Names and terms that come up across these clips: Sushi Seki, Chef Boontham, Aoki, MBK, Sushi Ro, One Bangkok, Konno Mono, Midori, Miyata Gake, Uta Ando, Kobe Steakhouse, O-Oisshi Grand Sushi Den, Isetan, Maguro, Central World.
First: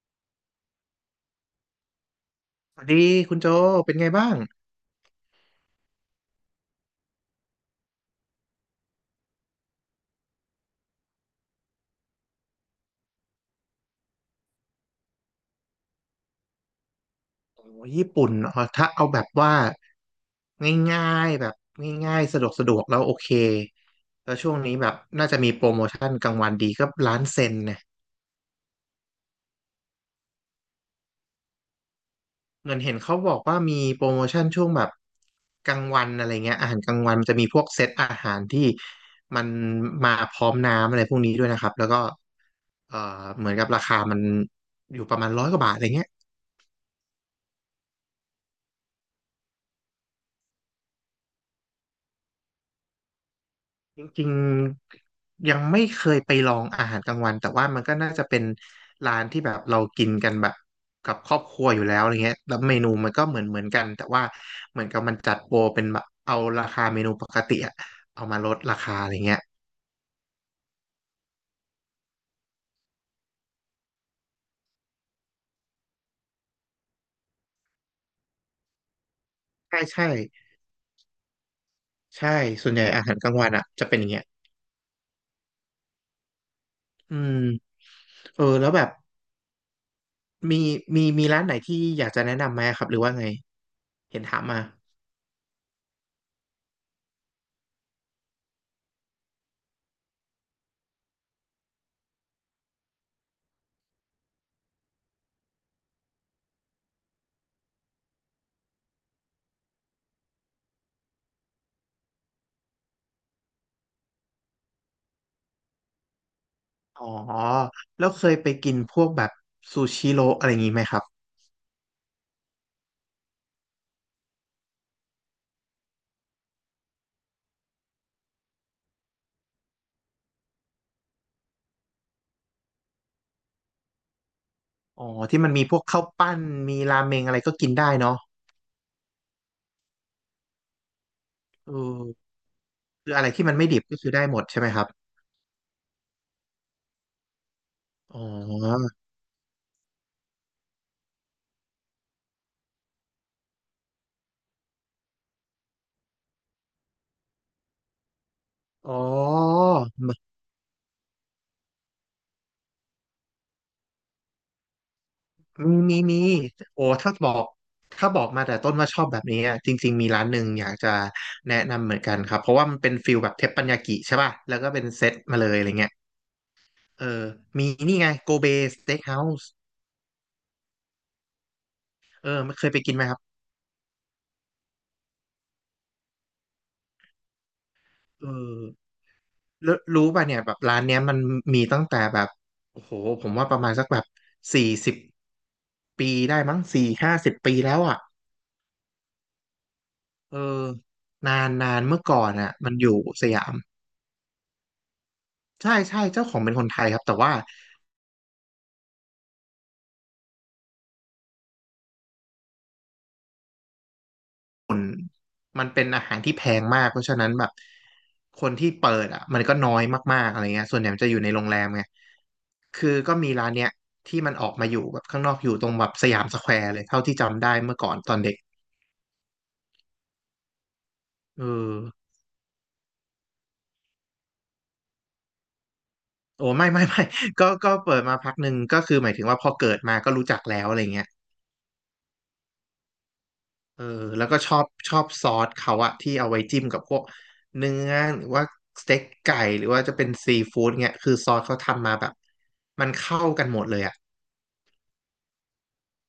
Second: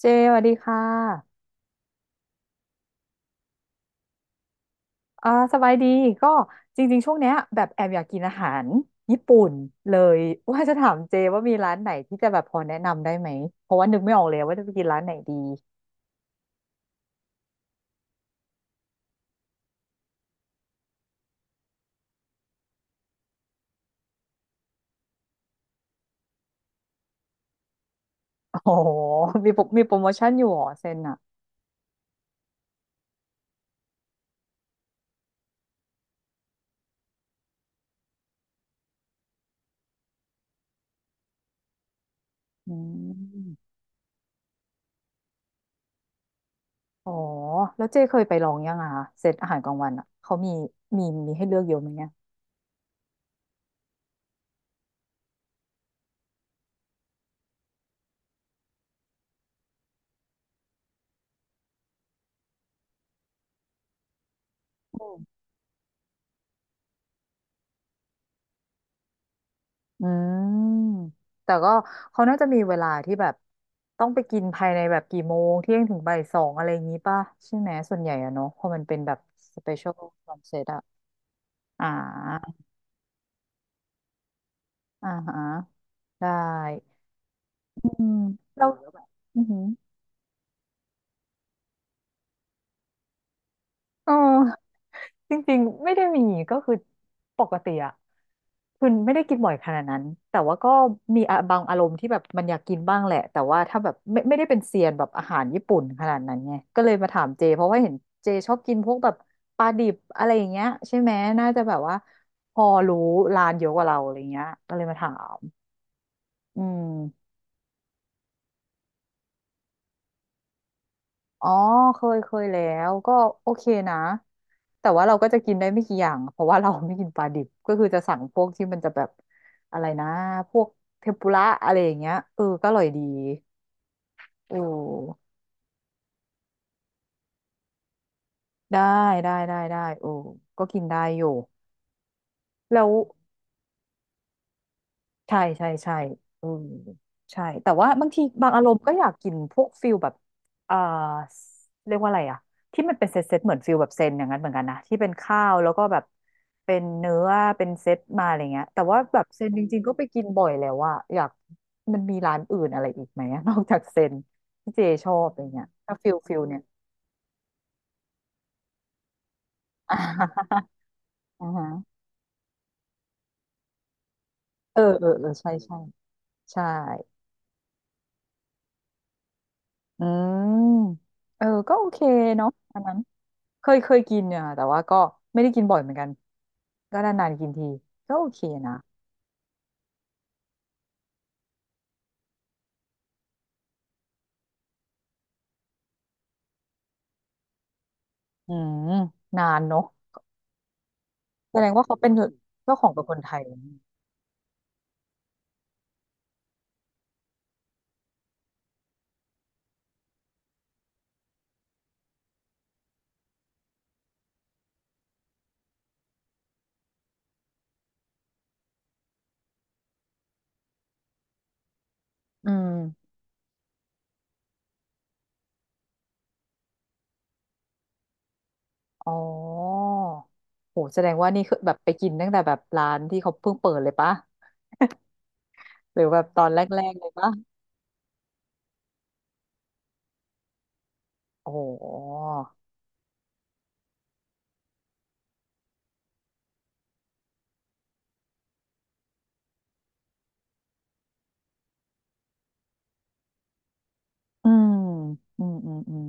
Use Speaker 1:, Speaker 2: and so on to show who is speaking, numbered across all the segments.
Speaker 1: เจสวัสดีค่ะ
Speaker 2: สวัสดีคุณโจเป็นไงบ้าง
Speaker 1: อ่าสบายดีก็จริงๆ ช่วงเนี้ยแบบแอบอยากกินอาหารญี่ปุ่นเลยว่าจะถามเจว่ามีร้านไหนที่จะแบบพอแนะนำได้ไหมเพราะว่านึกไม่ออกเลยว่าจะไปกินร้านไหนดี
Speaker 2: โอ้ยญี่ปุ่นถ้าเอาแบบว่าง่ายๆแบบง่ายๆสะดวกสะดวกแล้วโอเคแล้วช่วงนี้แบบน่าจะมีโปรโมชั่นกลางวันดีก็ร้านเซ็นเนี่ย
Speaker 1: โอ๋อมีโปรโมชั่นอยู่เหรอเซนอ่ะ
Speaker 2: เงินเห็นเขาบอกว่ามีโปรโมชั่นช่วงแบบกลางวันอะไรเงี้ยอาหารกลางวันมันจะมีพวกเซตอาหารที่มันมาพร้อมน้ำอะไรพวกนี้ด้วยนะครับแล้วก็
Speaker 1: อื
Speaker 2: เอ่อเหมือนกับ
Speaker 1: ม
Speaker 2: ราคามันอยู่ประมาณร้อยกว่าบาทอะไรเงี้ย
Speaker 1: อ๋อแล้วเจเคยไปลองยังอ่ะเซตอาหารกลางวันอ่ะเขามีให้เลือกเยอะไหมเนี่ย
Speaker 2: จริงๆยังไม่เคยไปลองอาหารกลางวันแต่ว่ามันก็น่าจะเป็นร้านที่แบบเรากินกันแบบกับครอบครัวอยู่แล้วอะไรเงี้ยแล้วเมนูมันก็เหมือนกันแต่ว่าเหมือนกับมันจัดโปรเป็นแบบเอาราคาเมนูปกติอะเอามาลดราคาอะไรเงี้ย
Speaker 1: อืมแต่ก็เขาน่าจะมีเวลาที่แบบต้องไปกินภายในแบบกี่โมงเที่ยงถึงบ่ายสองอะไรอย่างนี้ป่ะใช่ไหมส่วนใหญ่อะเนาะเพราะมันเป็นแบบสเป
Speaker 2: ใช่
Speaker 1: เชียล
Speaker 2: ใช่
Speaker 1: คอนเซ็ปต์อะอ่า
Speaker 2: ใช่ส่วนใหญ่อาหารกลางวันอะจะเป็นอย่างเงี้ย
Speaker 1: อ่าฮะได้
Speaker 2: อืม
Speaker 1: อืม
Speaker 2: เออ
Speaker 1: เรา
Speaker 2: แล้วแบบ
Speaker 1: อือหือ
Speaker 2: มีมีร้านไหนที่อยากจะแนะนำไหมครับหรือว่าไง
Speaker 1: อ๋
Speaker 2: เห็นถามมา
Speaker 1: อจริงๆไม่ได้มีก็คือปกติอะ คือไม่ได้กินบ่อยขนาดนั้นแต่ว่าก็มีอะบางอารมณ์ที่แบบมันอยากกินบ้างแหละแต่ว่าถ้าแบบไม่ได้เป็นเซียนแบบอาหารญี่ปุ่นขนาดนั้นไงก็เลยมาถามเจเพราะว่าเห็นเจชอบกินพวกแบบปลาดิบอะไรอย่างเงี้ยใช่ไหมน่าจะแบบว่าพอรู้ร้านเยอะกว่าเราอะไรเงี้ยก็เลยมาถามอื
Speaker 2: อ๋อ
Speaker 1: ม
Speaker 2: แล้วเคยไปกินพวกแบบซูชิโรอะไรอย่างงี้ไหมครับ
Speaker 1: อ๋อเคยเคยแล้วก็โอเคนะแต่ว่าเราก็จะกินได้ไม่กี่อย่างเพราะว่าเราไม่กินปลาดิบก็คือจะสั่งพวกที่มันจะแบบอะไรนะพวกเทมปุระอะไรอย่างเงี้ยเออก็อร่อยดี โอ้
Speaker 2: อ๋อที่มันมีพวกข้าวปั้นมีราเมงอะไรก็กินได้เนาะ
Speaker 1: ได้ได้ได้ได้โอ้ก็กินได้อยู่
Speaker 2: เออ
Speaker 1: แล้ว
Speaker 2: คืออะไรที่มันไม่ดิบก็คือได้หมดใช่ไหมครับ
Speaker 1: ใช่ใช่ใช่อืมใช่แต่ว่าบาง
Speaker 2: อ๋
Speaker 1: ทีบางอารมณ์
Speaker 2: อ
Speaker 1: ก็อยากกินพวกฟิลแบบเอ่อเรียกว่าอะไรอะที่มันเป็นเซตเหมือนฟิลแบบเซนอย่างนั้นเหมือนกันนะที่เป็นข้าวแล้วก็แบบเป็นเนื้อเป็นเซตมาอะไรเงี้ยแต่
Speaker 2: อ๋
Speaker 1: ว่า
Speaker 2: อ
Speaker 1: แบบเซนจริงๆก็ไปกินบ่อยแล้วว่าอะอยากมันมีร้านอื่นอะไรอีกไหมอะ นอกจากเซนที่เจชอบอะไรเงี้ย
Speaker 2: มี
Speaker 1: ถ้า
Speaker 2: มี
Speaker 1: ฟิล
Speaker 2: มี
Speaker 1: ฟิลเนี่ย
Speaker 2: โอ้ถ้าบอกมาแต่ต้นว่าชอบแบบนี้อะจริงๆมีร้านหนึ่งอ ยากจะ
Speaker 1: อ่า
Speaker 2: แนะนำเหมื
Speaker 1: ฮะ
Speaker 2: อนกันครับเพราะว่ามันเป็นฟิลแบบเทปปัญญากิใช่ป่ะแล้วก็
Speaker 1: เอ
Speaker 2: เป็
Speaker 1: อ
Speaker 2: นเซ
Speaker 1: เออ
Speaker 2: ต
Speaker 1: เออ
Speaker 2: มาเล
Speaker 1: ใช่
Speaker 2: ยอะไร
Speaker 1: ใช่
Speaker 2: เงี้ย
Speaker 1: ใช่
Speaker 2: เออมีนี่ไงโกเบสเต็กเฮาส์
Speaker 1: อืมเออก็โอเค
Speaker 2: เออ
Speaker 1: เนาะ
Speaker 2: มันเคยไป
Speaker 1: อัน
Speaker 2: กิ
Speaker 1: นั้
Speaker 2: น
Speaker 1: น
Speaker 2: ไหมครับ
Speaker 1: เคยเคยกินเนี่ยแต่ว่าก็ไม่ได้กินบ่อยเหมือนกันก็นานๆกินทีก็โอ
Speaker 2: เอ
Speaker 1: เค
Speaker 2: อ
Speaker 1: นะ
Speaker 2: รู้ป่ะเนี่ยแบบร้านเนี้ยมันมีตั้งแต่แบบโอ้โหผมว่าประมาณสักแบบ40 ปีได้มั้ง40-50ปีแล้วอ่ะ
Speaker 1: อืมนานเนาะ
Speaker 2: เออนาน
Speaker 1: แสดง
Speaker 2: นาน
Speaker 1: ว่าเขา
Speaker 2: เมื่อ
Speaker 1: เป็น
Speaker 2: ก่อนอ่ะมัน
Speaker 1: เจ้าข
Speaker 2: อ
Speaker 1: อง
Speaker 2: ยู่
Speaker 1: เป็นคน
Speaker 2: ส
Speaker 1: ไทย
Speaker 2: ยามใช่ใช่เจ้าของเป็นคนไทยครับแต่ว่ามันเป็นอาหารที่แพงมากเพราะฉะนั้นแบบคนที่เปิดอ่ะมันก็น้อยมากๆอะไรเงี้ยส่วนใหญ่มันจะอยู่ในโรงแรมไง
Speaker 1: อื
Speaker 2: คือ
Speaker 1: ม
Speaker 2: ก็มีร้านเนี้ยที่มันออกมาอยู่แบบข้างนอกอยู่ตรงแบบสยามสแควร์เลยเท่าที่จำได้เมื่อก่อนตอนเด็ก
Speaker 1: อ๋อโหแสดงว่านี่
Speaker 2: เอ
Speaker 1: คือแบ
Speaker 2: อ
Speaker 1: บไปกินตั้งแต่แบบร้านที่เขาเพิ่งเปิดเลยปะหรือแบบตอ
Speaker 2: โอ้
Speaker 1: นแร
Speaker 2: ไม่ไม่
Speaker 1: กๆ
Speaker 2: ไม่
Speaker 1: เลยปะ
Speaker 2: ก็เปิดมาพักหนึ่งก็คือหมายถึงว่าพอเกิดมาก็รู้จักแล้วอะไรเงี้ย
Speaker 1: โอ้โห
Speaker 2: เออแล้วก็ชอบซอสเขาอะที่เอาไว้จิ้มกับพวกเนื้อหรือว่าสเต็กไก่หรือว่าจะเป็นซีฟู้ดเงี้ยคือซอสเขาทำมาแบบมันเข้ากันหมดเลยอะ
Speaker 1: อืมอืมอืมอืม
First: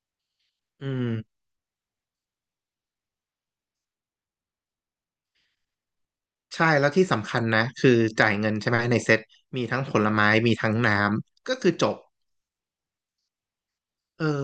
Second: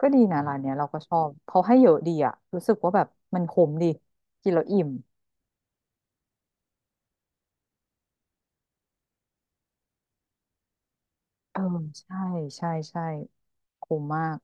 Speaker 1: ก็ดีนะร้านเนี้ยเรา
Speaker 2: อื
Speaker 1: ก็
Speaker 2: ม
Speaker 1: ชอบเขาให้เยอะดีอะรู้สึกว่าแบบมันคุ้มดีกินแล้วอิ่ม
Speaker 2: ใช่แล้วที่สำคัญนะคือจ่ายเงินใช่ไหมในเซ็ตมีทั้งผลไม้มีทั้งน้ำก็
Speaker 1: เออ
Speaker 2: คือจบ
Speaker 1: ใช่ใช่ใช่คุ้มมา
Speaker 2: เออ
Speaker 1: ก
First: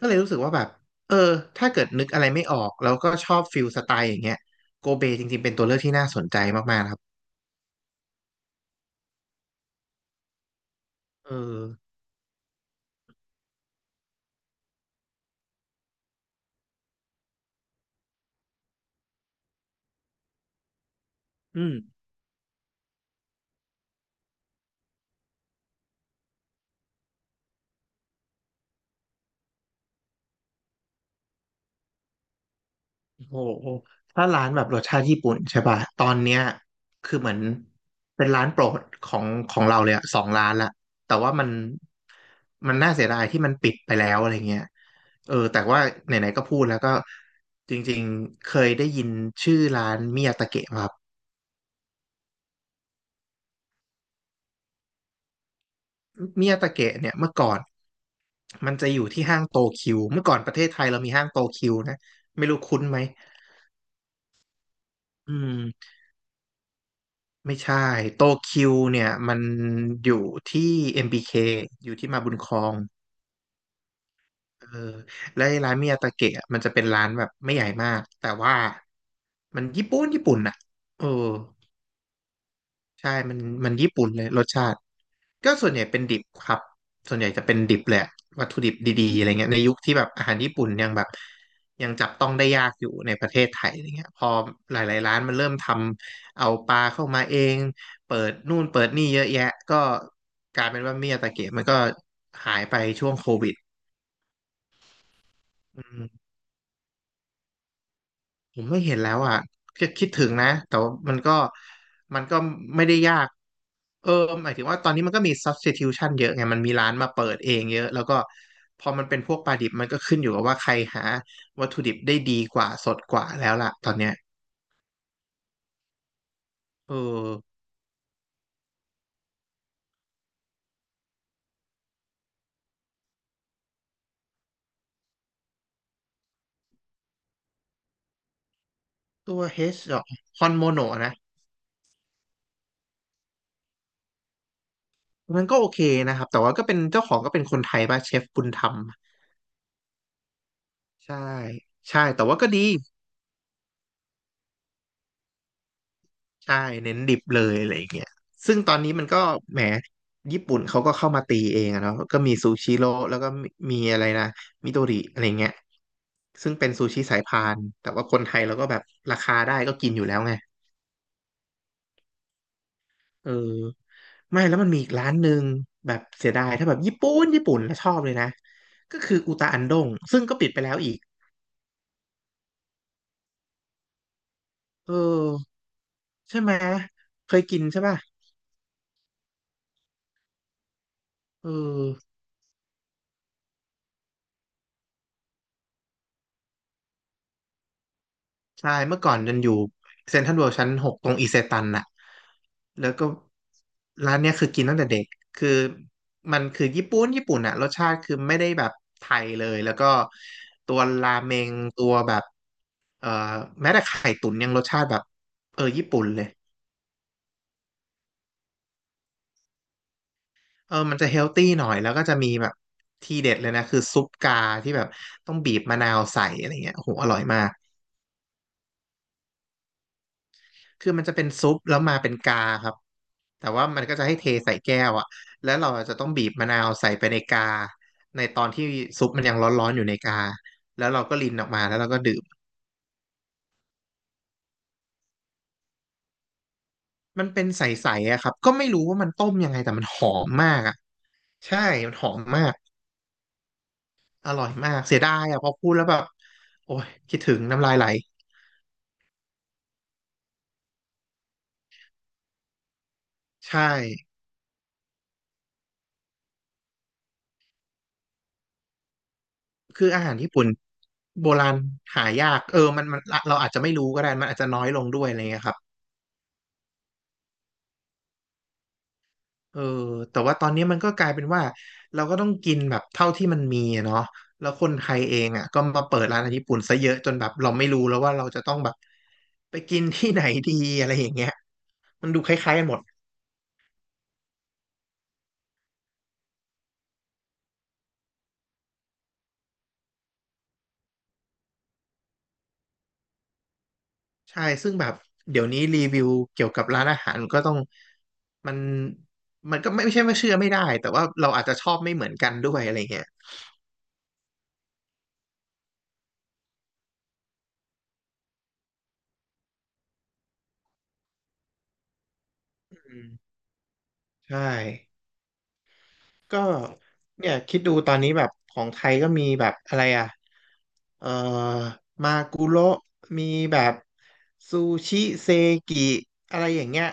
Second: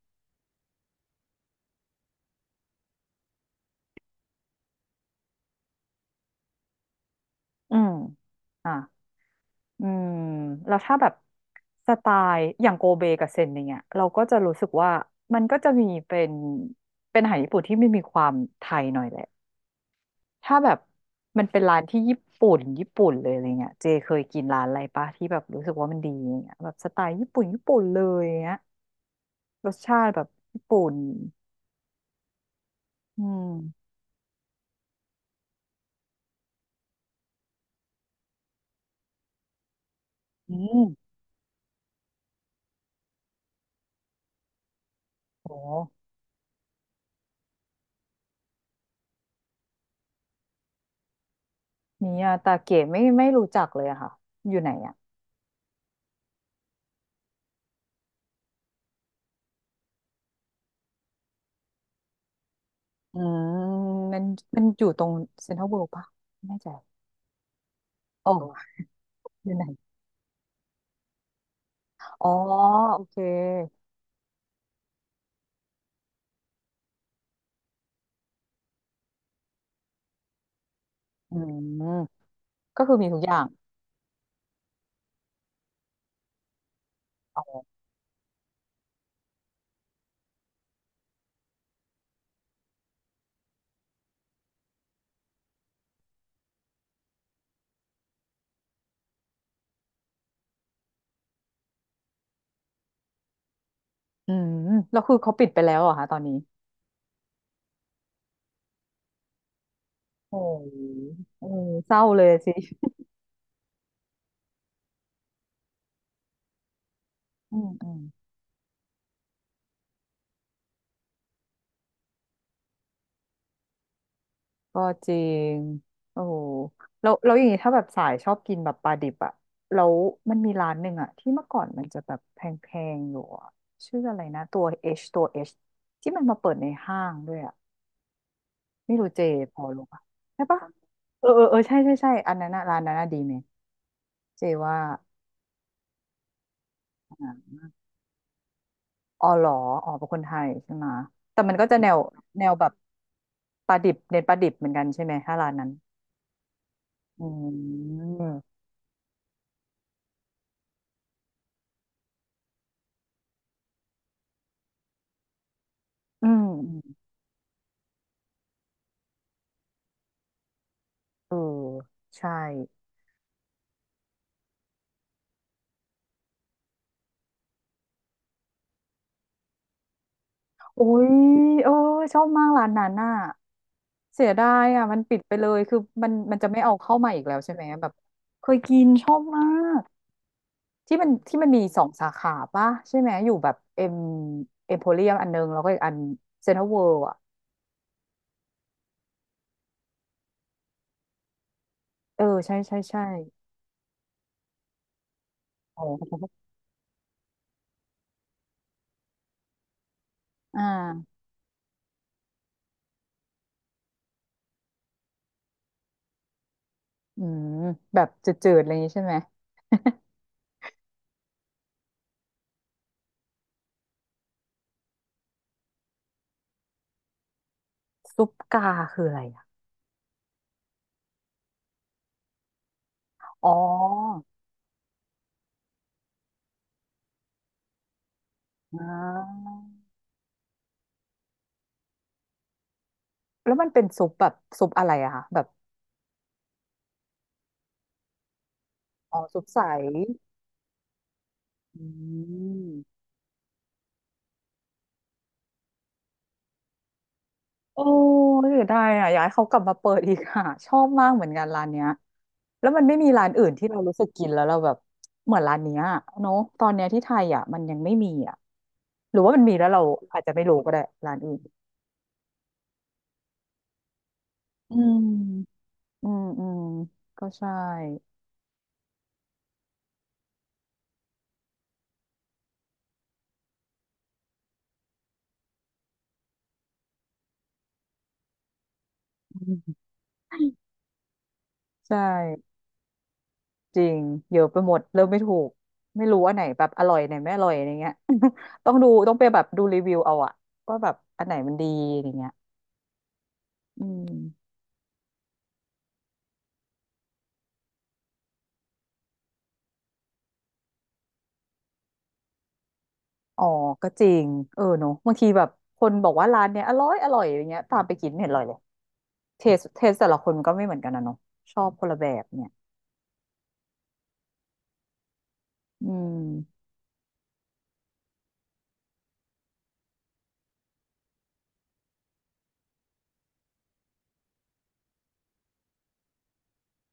Speaker 2: ก็เลยรู้สึกว่าแบบเออถ้าเกิดนึกอะไรไม่ออกแล้วก็ชอบฟิลสไตล์อย่างเงี้ยโกเบจริงๆเป็นตัวเลือกที่น่าสนใจมากๆนะครับ
Speaker 1: อืมอ่ะอืมแล้วถ้าแบบ
Speaker 2: เออ
Speaker 1: สไตล์อย่างโกเบกับเซนอย่างเงี้ยเราก็จะรู้สึกว่ามันก็จะมีเป็นอาหารญี่ปุ่นที่ไม่มีความไทยหน่อยแหละถ้าแบบมันเป็น
Speaker 2: อืม
Speaker 1: ร้านที่ญี่ปุ่นญี่ปุ่นเลยอะไรเงี้ยเจเคยกินร้านอะไรปะที่แบบรู้สึกว่ามันดีอย่างเงี้ยแบบสไตล์ญี่ปุ่นญี่ปุ่นเลยอย่างเงี้ยรสชาติแบบญี่ปุ่น อื
Speaker 2: โอ้โห
Speaker 1: ม
Speaker 2: ถ้าร้านแบบรสชาติญี่ปุ่นใช่ป่ะตอนเนี้ยคือเหมือนเป็นร้านโปรดของเราเลยอะสองร้าน
Speaker 1: อื
Speaker 2: ละ
Speaker 1: ม
Speaker 2: แต่ว่ามันน่าเสียดายที่มันปิดไปแล้วอะไรเงี้ยเออ
Speaker 1: โห
Speaker 2: แต่ว่าไหนๆก็พูดแล้วก็จริงๆเคยได้ยินชื่อร้านมิยาตะเกะครับ
Speaker 1: มิยาตาเกะไม่รู้จักเลยอะค่ะ อยู่ไหนอะ
Speaker 2: มิยาตะเกะเนี่ยเมื่อก่อนมันจะอยู่ที่ห้างโตคิวเมื่อก่อนประเทศไทยเรามีห้างโตคิวนะไม่รู้คุ้นไหม
Speaker 1: อืมมันมันอยู่ตรง
Speaker 2: อื
Speaker 1: เซ็นท
Speaker 2: ม
Speaker 1: รัลเวิลด์ปะไม่แน่ใจ
Speaker 2: ไม่ใช่โตคิ
Speaker 1: โอ้
Speaker 2: วเนี่ยมัน
Speaker 1: อยู่ไหน
Speaker 2: อยู่ที่ MBK อมบีเคอยู่ที่มา
Speaker 1: อ๋อ
Speaker 2: บุญครอง
Speaker 1: โอเค
Speaker 2: เออและไอ้ร้านมิยาตาเกะอะมันจะเป็นร้านแบบไม่ใหญ่มากแต่ว่ามันญี่ปุ่นญี่ปุ่นอ่ะเออ
Speaker 1: อืมก็คือมี
Speaker 2: ใช่
Speaker 1: ทุกอ
Speaker 2: มั
Speaker 1: ย่า
Speaker 2: น
Speaker 1: ง
Speaker 2: มันญี่ปุ่นเลยรสชาติ ก็ส่วนใหญ่เป็นดิบครับ ส่วนใหญ่
Speaker 1: อ๋
Speaker 2: จะเป็นดิ
Speaker 1: อ
Speaker 2: บแหละวัตถุดิบดีๆอะไรเงี้ยในยุคที่แบบอาหารญี่ปุ่นยังแบบยังจับต้องได้ยากอยู่ในประเทศไทยอะไรเงี้ยพอหลายๆร้านมันเริ่มทำเอาปลาเข้ามาเองเปิดนู่นเปิดนี่เยอะแยะก็กลายเป็นว่าเมียตะเกียบมันก็หายไปช่วงโควิด
Speaker 1: อืมแล้วคือเขาปิดไปแล้วเหรอคะตอนนี้
Speaker 2: ผมไม่เห็นแล้วอ่ะก็คิดถึง
Speaker 1: โอ้
Speaker 2: นะ
Speaker 1: โห
Speaker 2: แต่ว่ามันก็
Speaker 1: เออเศร้า
Speaker 2: มั
Speaker 1: เล
Speaker 2: น
Speaker 1: ย
Speaker 2: ก็
Speaker 1: สิ
Speaker 2: ไม่ได้ยากเออหมายถึงว่าตอนนี้มันก็มี substitution เยอะไงมันมีร้านมาเปิดเอ
Speaker 1: อื
Speaker 2: ง
Speaker 1: ม
Speaker 2: เย
Speaker 1: อื
Speaker 2: อะ
Speaker 1: ม
Speaker 2: แล้วก็พอมันเป็นพวกปลาดิบมันก็ขึ้นอยู่กับว่าใครหาวัตถุดิบได้ดีกว่าสดกว่าแล้วล่ะตอนเนี้ย
Speaker 1: ก็จริงโอ้โห
Speaker 2: เออ
Speaker 1: แล้วอย่างนี้ถ้าแบบสายชอบกินแบบปลาดิบอะแล้วมันมีร้านหนึ่งอะที่เมื่อก่อนมันจะแบบแพงๆอยู่อะชื่ออะไรนะตัว H ที่มันมาเปิดในห้างด้วยอะไม่รู้เจ
Speaker 2: ตัว
Speaker 1: พ
Speaker 2: H
Speaker 1: อรู้
Speaker 2: เหร
Speaker 1: ปะ
Speaker 2: อค
Speaker 1: ใช่
Speaker 2: อน
Speaker 1: ปะ
Speaker 2: โมโนนะ
Speaker 1: เออเออเออใช่ใช่ใช่อันนั้นอะร้านนั้นอะดีไหมเจว่า
Speaker 2: มันก็โอเคนะครับแต่ว่าก็เป็นเจ้าของ
Speaker 1: อ่
Speaker 2: ก็เป็นค
Speaker 1: า
Speaker 2: นไทยป่ะเชฟบุญธรรม
Speaker 1: อ๋อเหรออ๋อเป็นคนไทยใช่ไหมะ
Speaker 2: ใช่
Speaker 1: แต่มันก็จะแนว
Speaker 2: ใช่แต่ว่า
Speaker 1: แน
Speaker 2: ก็
Speaker 1: ว
Speaker 2: ดี
Speaker 1: แบบปลาดิบเน้นปลาดิบเหมือนกันใช่ไหมถ้าร้านนั้น
Speaker 2: ใช่เน้นดิบ
Speaker 1: อื
Speaker 2: เลยอะไรอย่างเงี้ยซึ่
Speaker 1: ม
Speaker 2: งตอนนี้มันก็แหมญี่ปุ่นเขาก็เข้ามาตีเองอะเนาะก็มีซูชิโร่แล้วก็มีอะไรนะมิโดริอะไรเงี้ย
Speaker 1: อืม
Speaker 2: ซึ่งเป็นซูชิสายพานแต่ว่าคนไทยเราก็แบบราคาได้ก็กินอยู่แล้วไง
Speaker 1: เออใช่
Speaker 2: เออไม่แล้วมันมีอีกร้านหนึ่งแบบเสียดายถ้าแบบญี่ปุ่นญี่ปุ่นแล้วชอบเลยนะก็คืออุตาอันดงซึ่งก็ปิดไปแล้ว
Speaker 1: โอ้
Speaker 2: อีก
Speaker 1: ยเออชอบมากร้านนั้นน่ะเสียดายอ่ะ
Speaker 2: เอ
Speaker 1: มันปิดไปเล
Speaker 2: อ
Speaker 1: ยคือมัน
Speaker 2: ใช่
Speaker 1: จะ
Speaker 2: ไหม
Speaker 1: ไม่เอาเข้ามาอีก
Speaker 2: เค
Speaker 1: แล้ว
Speaker 2: ย
Speaker 1: ใช่
Speaker 2: กิ
Speaker 1: ไหม
Speaker 2: นใช่
Speaker 1: แบบ
Speaker 2: ป่ะ
Speaker 1: เคยกินชอบมากที่มันที่มั
Speaker 2: เออ
Speaker 1: นมีสองสาขาป่ะใช่ไหมอยู่แบบเอ็มโพเรียมอันนึงแล้วก็อีกอันเซ็นทรัลเวิลด์อ่ะ
Speaker 2: ใช่เมื่อก่อนยันอยู่เซ็นทรัลเวิลด์ชั้นหกตรงอิเซตันน่ะ
Speaker 1: เออใช่ใช่
Speaker 2: แล้ว
Speaker 1: ใช่
Speaker 2: ก็ร้านเนี้ยคือกินตั้งแต่เด็กคือ
Speaker 1: อ๋
Speaker 2: มัน
Speaker 1: อ
Speaker 2: คือญี่ปุ่นญี่ปุ่นอะรสชาติคือไม่ได้แบบไทยเลย แล้วก็
Speaker 1: อ่
Speaker 2: ตัวรา
Speaker 1: า
Speaker 2: เมงตัวแบบเอ่อแม้แต่ไข่ตุ๋นยังรสชาติแบบเออญี่ปุ่นเลย
Speaker 1: อืมแบบจืดๆอะไรอย่างนี้ใช่ไหม
Speaker 2: เออมันจะเฮลตี้หน่อยแล้วก็จะมีแบบทีเด็ดเลยนะคือซุปกาที่แบบต้องบีบมะนาวใส่อะไรเงี้ยโอ้โหอร่อยมาก
Speaker 1: ซุปกาคืออะไรอะ
Speaker 2: คือมันจะเป็นซุปแล้วมาเป็นกาครับ
Speaker 1: อ๋
Speaker 2: แต่ว่ามันก็จะให้
Speaker 1: อ
Speaker 2: เทใส่แก้วอะแล้วเราจะต้องบีบมะนาวใส่ไปในกาในตอนที่
Speaker 1: อ่
Speaker 2: ซุปมันยัง
Speaker 1: า
Speaker 2: ร้อนๆอยู่ในกาแล้วเราก็รินออกมาแล้วเราก็ดื่ม
Speaker 1: แล้วมันเป็นซุปแบบซุปอะไรอะคะแบบ
Speaker 2: มันเป็นใสๆอะครับก็ไม่รู้ว่ามัน
Speaker 1: อ๋อ
Speaker 2: ต้ม
Speaker 1: สุด
Speaker 2: ยังไง
Speaker 1: ใส
Speaker 2: แต่มันหอมมากอะใช่
Speaker 1: อื
Speaker 2: มันหอมมาก
Speaker 1: ม
Speaker 2: อร่อยมากเสียดายอะพอพูดแล้วแบบโอ้ยคิดถึงน้ำลาย
Speaker 1: โอ้
Speaker 2: ไหล
Speaker 1: ยเสียดายอ่ะอยากให้เขากลับมาเปิดอีกค่ะชอบมากเหมือนกันร้านเนี้ยแล้วมันไม่มีร้านอื่น
Speaker 2: ใช่
Speaker 1: ที่เรารู้สึกกินแล้วเราแบบเหมือนร้านเนี้ยเนาะตอนเนี้ยที่ไทยอ่ะมันยังไม่มีอ่ะหรือว่ามันมีแล้วเรา
Speaker 2: คืออาหาร
Speaker 1: อาจจะ
Speaker 2: ญี่
Speaker 1: ไม่
Speaker 2: ปุ่น
Speaker 1: รู้ก็ได้ร้าน
Speaker 2: โบ
Speaker 1: อื่น
Speaker 2: ราณหายากเออมันเราอาจจะไม่รู้ก็ได้มันอาจจะน้อย
Speaker 1: อื
Speaker 2: ลงด้วยอะไรเงี้ยค
Speaker 1: ม
Speaker 2: รับ
Speaker 1: อืมอืมก็ใช่
Speaker 2: เออแต่ว่าตอนนี้มันก็กลายเป็นว่าเราก็ต้องกินแบบเท่าที่มันมีอะเนาะแล้วคนไทยเองอ่ะก็มาเปิดร้านอาหารญี่ปุ่นซะเยอะจนแบบเราไม่รู้แล้วว่าเราจะต้องแบบไป
Speaker 1: อืม
Speaker 2: กินที่ไหนดีอะไรอย่างเงี้ย
Speaker 1: ใช่
Speaker 2: มันดูคล้ายๆกันหมด
Speaker 1: จริงเยอะไปหมดเริ่มไม่ถูกไม่รู้ว่าไหนแบบอร่อยไหนไม่อร่อยอะไรเงี้ย ต้องดูต้องไปแบบดูรีวิวเอาอะว่าแบบอันไหนมันดีอะไรเงี้ย อื
Speaker 2: ใช่
Speaker 1: ม
Speaker 2: ซึ่งแบบเดี๋ยวนี้รีวิวเกี่ยวกับร้านอาหารก็ต้องมันมันก็ไม่ใช่ไม่าเชื่อไม่ได้แต่ว่าเราอาจจะชอบไม่เหมือนกันด้วยอะไรเงี้ย
Speaker 1: อ๋อ ก็จริงเออเนอะบางทีแบบคนบอกว่าร้านเนี้ยอร่อยอร่อยอย่างเงี้ยตามไปกินไม่เห็นอร่อยเลยเทสเทสแต่ละคนก็ไม่เหมือนกันนะเนอะชอบคนละแบบเนี่ย
Speaker 2: อืมใช่
Speaker 1: อื
Speaker 2: ก็
Speaker 1: ม
Speaker 2: เนี่ยคิดดูตอนนี้แบบของไทยก็มีแบบอะไรอ่ะเอ่อมากุโระมีแบบซูชิเซกิอะไรอย่างเงี้ย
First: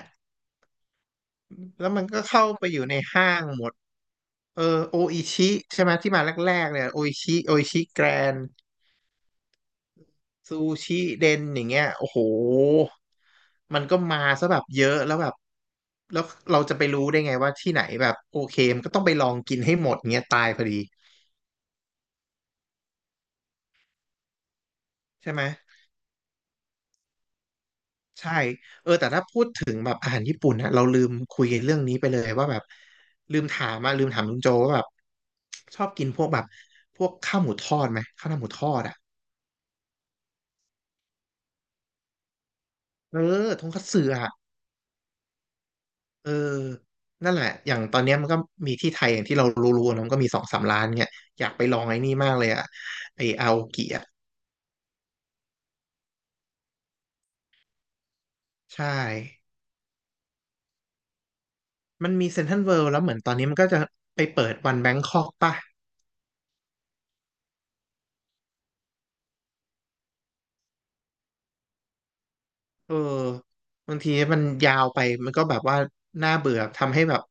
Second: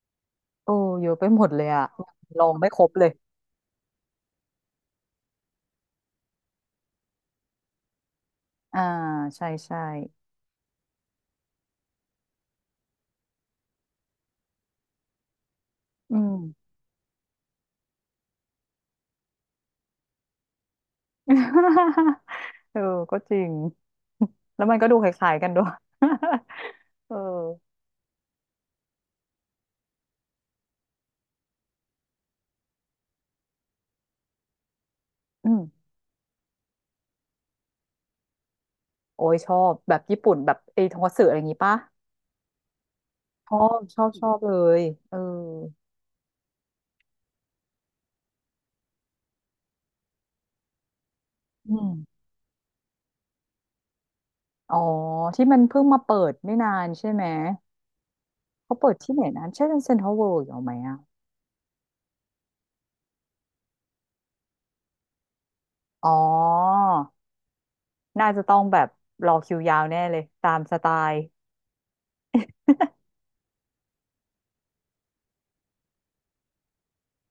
Speaker 1: โอ้เยอะไปหมดเลยอะ
Speaker 2: แล้วมันก็
Speaker 1: ล
Speaker 2: เข้า
Speaker 1: อง
Speaker 2: ไป
Speaker 1: ไม่
Speaker 2: อ
Speaker 1: ค
Speaker 2: ยู่
Speaker 1: รบ
Speaker 2: ใน
Speaker 1: เลย
Speaker 2: ห้างหมดเออโออิชิใช่ไหมที่มาแรกๆเนี่ยโออิชิโออิชิแกรน
Speaker 1: อ่าใช่ใช่
Speaker 2: ซูชิเดนอย่างเงี้ยโอ้โหมันก็มาซะแบบเยอะแล้วแบบ
Speaker 1: อื
Speaker 2: แล้ว
Speaker 1: ม
Speaker 2: เราจะไปรู้ได้ไงว่าที่ไหนแบบโอเคมันก็ต้องไปลองกินให้หมดเงี้ยตายพอดี
Speaker 1: เออก็จริงแล้วมันก็ดูค
Speaker 2: ใช่
Speaker 1: ล้าย
Speaker 2: ไหม
Speaker 1: ๆกันด้วย เออ
Speaker 2: ใช่เออแต่ถ้าพูดถึงแบบอาหารญี่ปุ่นนะเราลืมคุยเรื่องนี้ไปเลยว่าแบบลืมถามมาลืมถามลุงโจว่าแบบ
Speaker 1: อืม
Speaker 2: ชอบกินพวกแบบพวกข้าวหมูทอดไหมข้าวหน้าหมูทอดอ่ะ
Speaker 1: โอ้ยชอบแบบญี่ปุ่นแบบไอ้ทงคัตสึอะไรอย่างงี้ปะ
Speaker 2: เออ
Speaker 1: ชอ
Speaker 2: ทง
Speaker 1: บ
Speaker 2: คัต
Speaker 1: ช
Speaker 2: สึ
Speaker 1: อบช
Speaker 2: อ่ะ
Speaker 1: อบเลยเออ
Speaker 2: เออนั่นแหละอย่างตอนเนี้ยมันก็มีที่ไทยอย่างที่เรารู้ๆนะมันก็มีสองสามร้านเนี่ยอยากไป
Speaker 1: อื
Speaker 2: ลอง
Speaker 1: ม
Speaker 2: ไอ้นี่มากเลยอ่ะไออาโอกิอ่ะ
Speaker 1: อ๋อที่มันเพิ่งมาเปิดไม่นานใช่ไหมเขา
Speaker 2: ใช่
Speaker 1: เปิดที่ไหนนะใช่เซ็นทรัลเวิลด์อยู่ไหมอ่ะ
Speaker 2: มันมีเซ็นทรัลเวิลด์แล้วเหมือนตอนนี้มันก็จะไปเปิดวันแบงคอกป่ะ
Speaker 1: อ๋อน่าจะต้องแบบรอคิวยาวแน่เลยตามสไตล์
Speaker 2: เออบางทีมันยาวไปมันก็แบบว่าน่าเบื่อทำให้แบบ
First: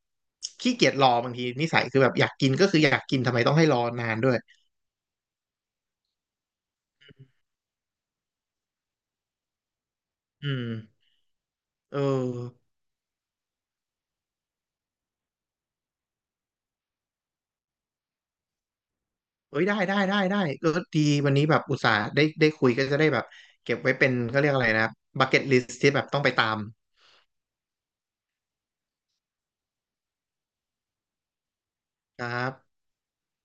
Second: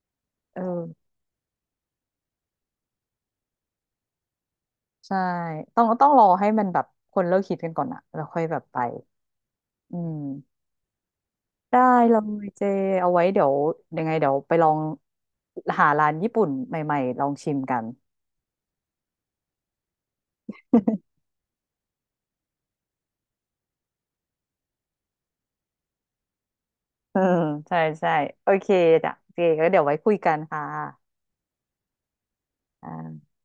Speaker 1: เออ
Speaker 2: ขี้เกียจรอบางทีนิสัยคือแบบอยากกินก็คืออยากกินทำไมต้องให้รอนานด้วย
Speaker 1: ใช่ต้องรอให้มันแบบคนเลิกคิดกันก่อนอะแล้วค่อยแบบไปอืม
Speaker 2: อืม
Speaker 1: ได้
Speaker 2: เอ
Speaker 1: เลยเจ
Speaker 2: อ
Speaker 1: เอาไว้เดี๋ยวยังไงเดี๋ยวไปลองหาร้านญี่ปุ่นใหม่ๆลองชิมกัน
Speaker 2: เอ้ยได้ก็ดี วันนี้แบบอุตส่าห์ได้คุยก็จะได้แบบเก็บไว้เป็นก็เรียกอะไรนะบักเก็ตลิสที่แบบต้องไปตาม
Speaker 1: เอืใช่ใช่โอเคจ้ะโอเคก็เดี๋ยวไว้คุยกันค่ะ
Speaker 2: ครับ
Speaker 1: อ่า